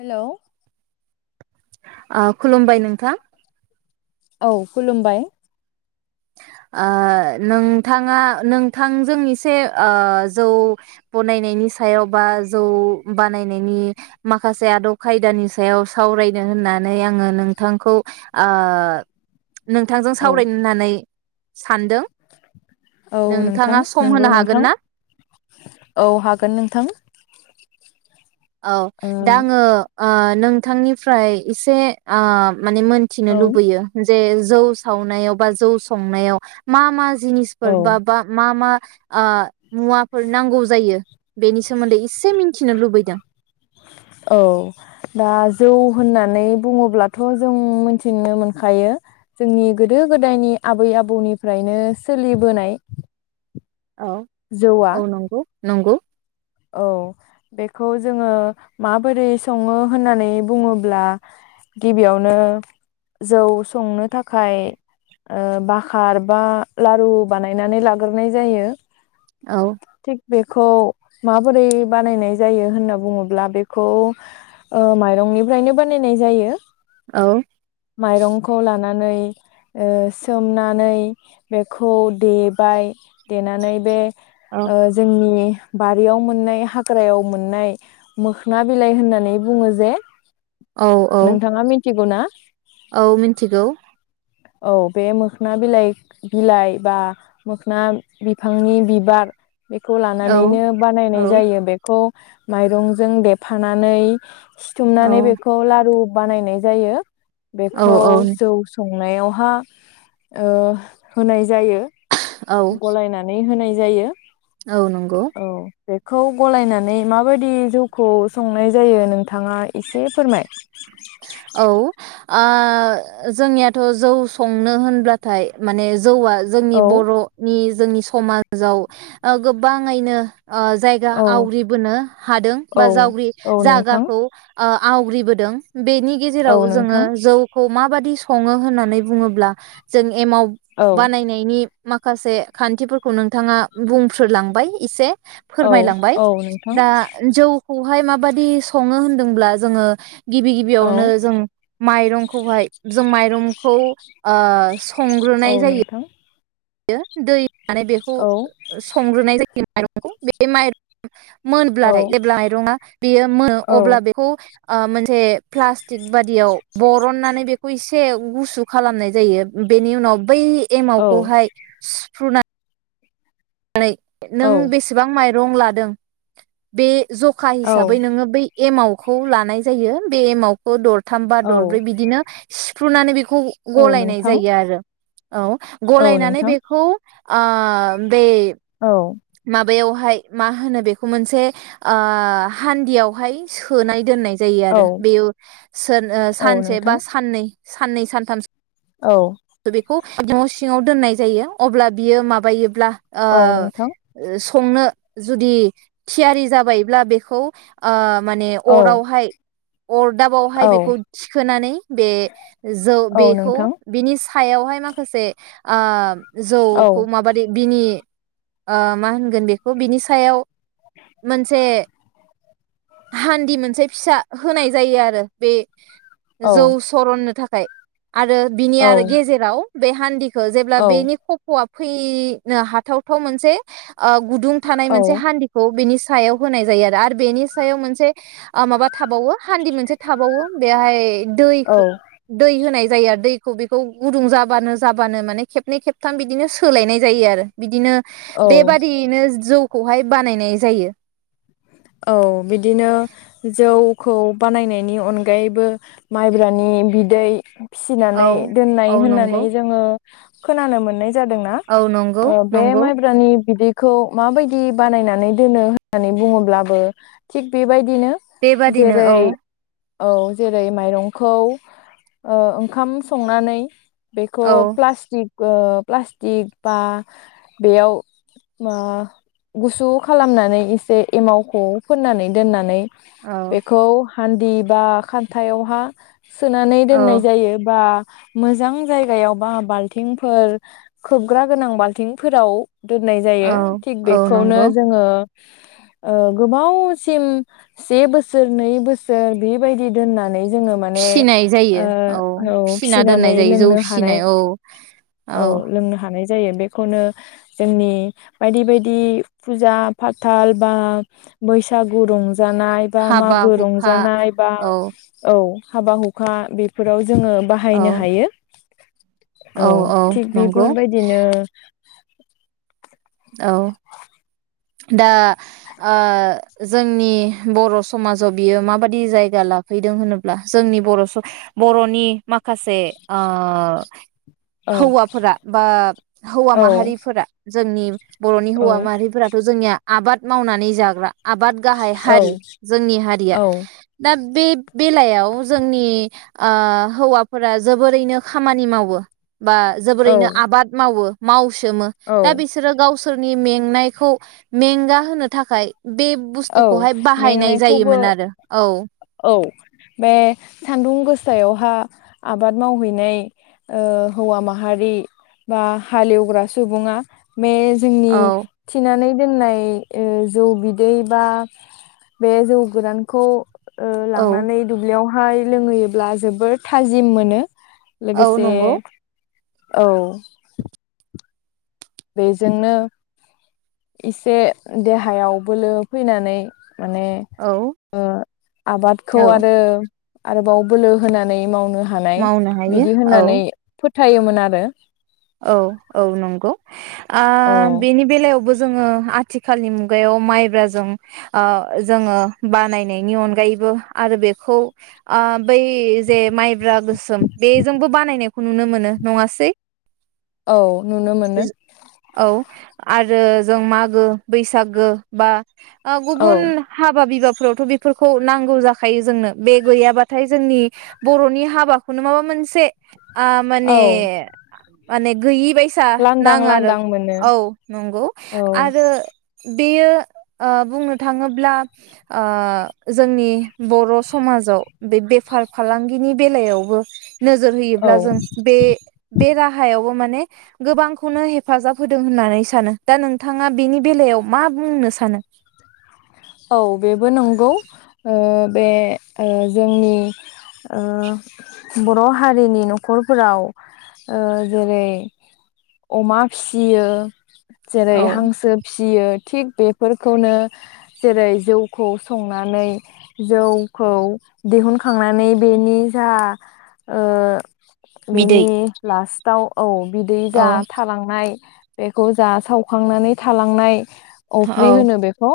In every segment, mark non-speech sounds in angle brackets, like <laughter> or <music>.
Hello खुलुमबाय नोंथां। औ खुलुमबाय नोंथाङा नोंथांजों एसे जौ बनायनायनि सायाव बा जौ बानायनायनि माखासे आदब खायदानि सायाव सावरायदों होननानै आङो नोंथांखौ ओ नोंथांजों औ सावरायनो होननानै सानदों औ नोंथां नोंथाङा सम नंगौ होनो हागोन नोंथां ना? औ हागोन नोंथां। औ दा ओ आङो ओ नोंथांनिफ्राय एसे ओ माने मोनथिनो लुबैयो बे जौ सावनायाव बा जौ संनायाव मा मा औ जिनिसफोर बा बा मा मा ओ मुवाफोर नांगौ जायो बेनि सोमोन्दै एसे मिन्थिनो लुबैदों। औ दा जौ होननानै बुङोब्लाथ' जों मोनथिनो मोनखायो जोंनि गोदो गोदायनि आबै आबौनिफ्रायनो सोलिबोनाय। औ जौआ औ नंगौ नंगौ औ बेखौ जोंङो माबोरै सङो होननानै बुङोब्ला गिबियावनो जौ संनो थाखाय ओ बाखार बा लारु बानायनानै लाग्रोनाय जायो। औ थिग बेखौ माबोरै बानायनाय जायो होनना बुङोब्ला बेखौ ओ माइरंनिफ्रायनो बानायनाय जायो। औ माइरंखौ लान नानै ओ सोमनानै बेखौ देबाय देनानै बे औ ओ जोंनि बारियाव मोननाय हाग्रायाव मोननाय मोखना बिलाइ होननानै बुङो जे औ औ नोंथाङा मिथिगौ ना? औ मिथिगौ। औ बे मोखोना बिलाइ बिलाइ बा मोखोना बिफांनि बिबार बेखौ औ नैनो औ बानायनाय जायो बेखौ माइरंजों देफानानै सिथुमनानै बेखौ लारु बानायनाय जायो। औ बेखौ औ जौ सं संनायावहा ओ होनाय जायो। औ गलायनानै होनाय जायो। औ नंगौ। खौ गलायनानै माबायदि जौखौ संनाय जायो नोंथाङा एसे फोरमाय औ ओ जोंनियाथ' जौ संनो होनब्लाथाय माने जौआ जोंनि औ बर'नि जोंनि समाजाव ओ गोबांङैनो ओ जायगा औ आवग्रिबोनो हादों औ बा जावग्रि औ नोंथां जागाखौ आवग्रिबोदों बेनि औ गेजेराव जोंङो नोंथां जौखौ। माबायदि संङो होननानै बुङोब्ला जों एमाव औ बानायनायनि माखासे खान्थिफोरखौ नोंथाङा बुंफ्रोलांबाय एसे औ फोरमायलांबाय औ नोंथां दा जौ खौहाय माबाददि सङो होनदोंब्ला जोङो गिबि गिबियावनो औ जों माइरंखौहाय जों माइरंखौ ओ औ संग्रोनाय जायो नोंथां दै माने बेखौ औ संग्रोनाय जायो <unintelligible> औ मोनब्लाथाय जेब्ला माइरङा बेयो मोनो अब्ला औ बेखौ ओ मोनसे प्लास्टिक बादियाव बरननानै बेखौ एसे गुसु खालामनाय जायो बेनि उनाव बै औ एमावखौहाय सुफ्रुना नै नों औ बेसेबां माइ रं लादों बे जखा औ हिसाबै नोङो बै एमावखौ लानाय जायो बे एमावखौ दर थाम बा औ दरब्रै बिदिनो सिफ्रुनानै बे खौ औ गलायनाय नोंथां जायो आरो औ औ गलायनानै नोंथां बेखौ आ बे औ माबायावहाय मा होनो बेखौ मोनसे ओ हान्दियावहाय सोनानऐ दोननाय जायो औ आरो बेयाव सोन औ सानसे बा नोंथां साननै साननै सानथामसो औ। बेखौ न' सिङाव दोननाय जायो अब्ला बियो माबायोब्ला ओ औ नोंथां स संनो जुदि थियारि जाबायब्ला बेखौ ओ माने औ अरावहाय औ अरदाबावहाय बेखौ थिखोनानै बे जौ औ बेखौ नोंथां बिनि सायावहाय माखासे ओ औ जौखौ माबादि बिनि ओ मा होनगोन बेखौ बिनि सायाव मोनसे हान्दि मोनसे फिसा होनाय जायो आरो बे औ जौ सरननो थाखाय <unintelligible> आरो बिनि औ आरो गेजेराव बेे हान्दि खौ जेब्ला बेनि खफ'आ फै नो हा थावथाव मोनसे ओ गुदुं थानाय औ मोनसे हान्दिखौ बेनि सायाव होनाय जायो आरो आरो बेनि सायाव मोनसे ओ माबा थाबावो हान्दि मोनसे थाबावो बेआहाय दै खो दै होनाय जायो आरो दैखौ बे खौ गुदुं जाबानो जाबानो माने खेबनै खेबथाम बिदिनो सोलायनाय जायो आरो बिदिनो औ बेबादियैनो जौ खौहाय बानायनाय जायो औ बिदिनो जौ खौ बानायनायनि अनगायैबो माइब्रानि बिदै औ फिसिनानै दोननाय औ नंगौ होननानै जोङो खोनानो मोननाय जादों ना औ नंगौ ओ बे नंगौ माइब्रानि बिदै खौ माबायदि बानायनानै दोनो होननानै बुङो? ब्लाबो थिक बेबाय दिनो बेबादिनो औ जेरै औ जेरै माइरंखौ ओ ओंखाम संनानै बेखौ औ प्लास्टिक ओ प्लास्टिक बा बेयाव बा गुसु खालामनानै इसे एमावखौ फोननानै दोननानै औ बेखौ हान्दि बा खान्थायावहा सोनानै दोननाय औ जायो बा मोजां जायगायाव बा बाल्थिंफोर खोबग्रा गोनां बाल्थिंफोराव दोननाय जायो औ थिग औ बेखौनो नंगौ जोङो ओ गोबावसिम से बोसोर नै बोसोर बेबायदि दोननानै जोङो माने फिसिनाय ओ जायो औ फिसिना फिसिनानै दोननाय जायो जौ लोंनो हानाय फिसिनाय औ औ लोंनो हानाय जायो बेखौनो जोंनि बायदि बायदि फुजा फाथाल बा बैसागु रंजा रंजानाय बा हाबा मागो हुखा रंजानाय बा औ औ हाबा हुखा बेफोराव जोंङो औ बाहायनो हायो औ थिग बेफोरबायदिनो औ दा ओ जोंनि बर समाजाव बियो माबादि जायगा लाफैदों होनोब्ला जोंनि बर स बरनि माखासे ओ औ हौवाफोरा बा हौवा औ माहारिफोरा जोंनि बरनि औ हौवा माहारिफोरा जोंनिया आबाद मावनानै जाग्रा आबाद गाहाय औ हारि जोंनि हारिया। औ दा बे बेलायाव जोंनि ओ हौवाफोरा जोबोरैनो खामानि मावो। बा औ जोबोरैनो आबाद मावो माउ सोमो औ दा बिसोरो गाव सोरनि मेंनायखौ मेंगा होनो थाखाय बे औ बुस्थुखौहाय बाहायनाय मेंनायखौबो जायोमोन आरो औ औ बे सान्दुं गोसायावहा आबाद मावहैनाय ओ हौवा माहारि बा हालेवग्रा सुबुंङा बे जोंनि औ थिनानै दोननाय ओ जौ बि दै बा बे जौ गोरानखौ ओ औ लांनानै दुब्लियाव हाय लोंहैयोब्ला जोबोर थाजिम मोनो औ लोगोसे नंगौ औ बेजोंनो इसे देहायाव बोलो फैनानै माने औ ओ आबादखौ औ आरो आरोबाव बोलो होनानै मावनो हानाय मावनो हायो बिदि औ होननानै फोथायोमोन आरो औ औ नंगौ आ औ बेनि बेलायावबो जोङो आथिखालनि मुगायाव माइब्राजों ओ जोङो बानायनायनि अनगायैबो आरो बेखौ आ बै जे माइब्रा गोसोम बेजोंबो बानायनायखौ नुनो मोनो नङासै? औ नुनो मोनो <inaudible> औ आरो जों मागो बैसागो बा औ गुबुन हाबा बिबा फोरावथ बेफोरखौ नांगौ जाखायो जोंनो बे गैयाबाथाय जोंनि बरनि हाबाखौनो माबा मोनसे आ माने औ माने गैयि बायद लांदां नाङो आरो लांदां मोनो औ नंगौ औ आरो बेयो ओ बुंनो थाङोब्ला ओ जोंनि बर' समाजाव बे बेफार फालांगिनि बेलायावबो नोजोर औ होयोब्ला जों बे राहायावबो माने गोबां खौनो हेफाजाब होदों होननानै सानो दा नोंथाङा बेनि बेलायाव मा बुंनो सानो? औ बेबो नंगौ ओ बे ओ जोंनि ओ बर' हारिनि न'खरफोराव ओ जेरै अमा फियो जेरै औ हांसो फियो थिग बेफोरखौनो जेरै जौखौ संनानै जौखौ दिहुनखांनानै बेनि जा ओ बिदै बेनि लास्ट दाउ औ बिदै औ जा थालांनाय बेखौ जा सावखांनानै थालांनाय अफ्रि औ होनो बेखौ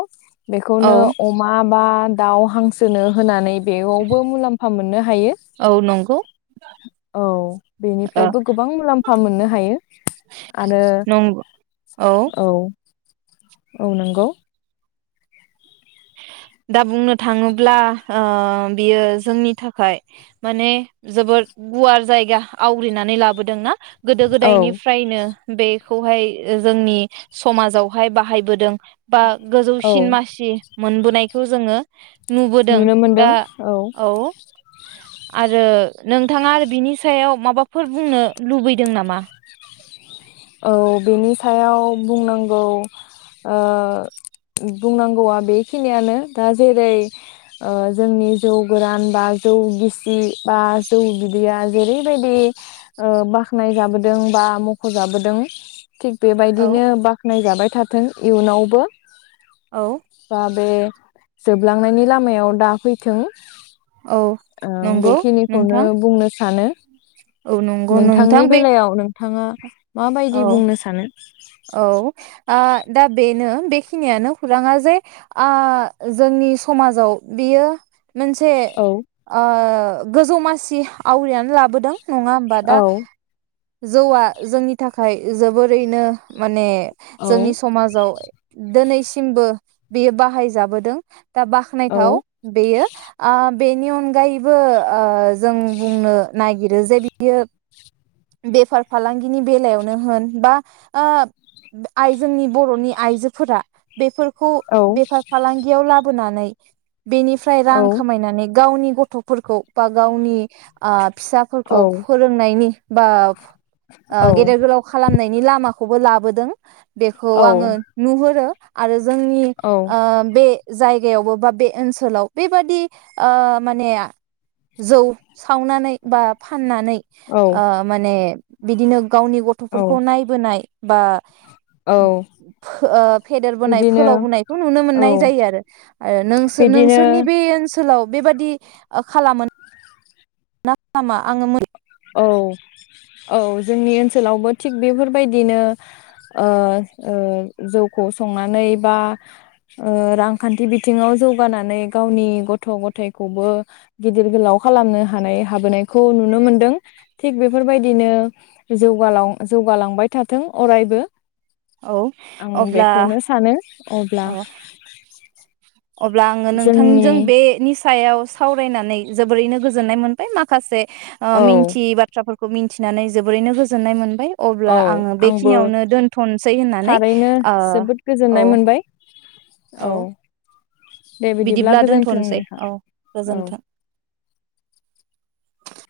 बेखौनो औ अमा मा दाउ हांसोनो होनानै बेयावबो मुलाम्फा मोननो हायो औ नंगौ औ बेनिफ्रायबो गोबां फा मोननो हायो आरो नंगौ औ औ नंगौ दा बुंनो थाङोब्ला ओ बियो जोंनि थाखाय माने जोबोद गुवार जायगा आवग्रिनानै लाबोदोंना? गोदो औ गोदायनिफ्रायनो बे बे खौहाय जोंनि समाजावहाय बाहायबोदों बा औ गोजौसिन मासि मोनबोनायखौ जोङो नुबोदों नुनो मोनदों दा औ आरो नोंथाङा आरो बिनि सायाव माबाफोर बुंनो लुबैदों नामा? औ बेनि सायाव बुंनांगौ ओ बुंनांगौआ बेखिनियानो दा जेरै ओ जोंनि जौ गोरान बा जौ गिसि बा जौ बिदैया जेरैबायदि ओ बाखनाय जाबोदों बा मख'जाबो दों थिग औ बेबायदिनो बाख्नाय जा थाबाय थाथों इयुनावबो औ दा बे जोबलांनायनि लामायाव दा फैथों औ ओं नंगौ बेखिनिखौनो नोंथां बुंनो सानो। औ नंगौ नोंथां नोंथांनि बे बेलायाव नों थाङा माबायदि औ बुंनो सानो? औ आ दा बेनो बेखिनियानो खौराङा जे आ जोंनि समाजाव बियो मोनसे औ ओ गोजौ मासि आवग्रिनानै लाबोदों नङा ओमबा दा? औ जौवा जोंनि थाखाय जोबोरैनो माने औ जोंनि समाजाव दोनै सिमबो बेयो बाहाय जाबोदों । दा औ बाख्नायथाव बेयो ओ बेनि अनगायैबो ओ जों बुंनो नागि रो जे बियो बेफार फालांगिनि बेलायावनो होन बा ओ आइ जोंनि बर'नि आइजोफोरा बेफोर खौ औ बेफार फालांगियाव लाब बोनानै बेनिफ्राय रां औ खामायनानै गावनि गथ'फोरखौ बा गावनि आ फिसाफोरखौ औ फोरोंनायनि आ औ ओ गेदेर गोलाव खालामनायनि लामा खौबो लाबोदों बेखौ आङो नुहुरो आरो जोंनि औ ओ बे जाय जायगायावबो बा बे ओनसोलाव बेबादि ओ माने जौ सावनानै बा फाननानै औ <unintelligible> माने बिदिनो गावनि औ गथ'फोरखौ नायबोनाय बा औ फो ओ फेदेरबोनाय बिदिनो फोलावबोनायखौ नुनो औ मोननाय जायो आरो नों बिदिनो नोंसोरनि बे ओनसोल सोलाव बेबायादि ओ खालामोन नामा आं मोन औ औ जोंनि ओनसोलावबो थिग बेफोरबायदिनो ओ ओ जौखौ संनानै बा ओ रांखान्थि बिथिङाव जौगानानै गावनि गथ' गथायखौबो गिदिर गोलाव खालामनो हानाय हाबोनायखौ नुनो मोनदों। थिग बेफोरबायदिनो जौगालाव जौगालांबाय थाथों अरायबो औ आं अब्ला बेखौनो सानो अब्ला अ अब्ला आङो जोंनि नोंथांजों बेनि सायाव सावरायनानै जोबोरैनो गोजोननाय मोनबाय माखासे आ औ मिन्थि बाथ्राफोर खौ मिन्थिनानै जोबोरैनो गोजोननाय मोनबाय। अब्ला औ आङो आंबो बेखिनियावनो दोनथ'सै होननानै थारैनो जोबोद ओ गोजोननाय औ मोनबाय औ दे बिदिब्ला गोजोन्थों दोनथ'नोसै नोंथां औ औ गोजोन्थों।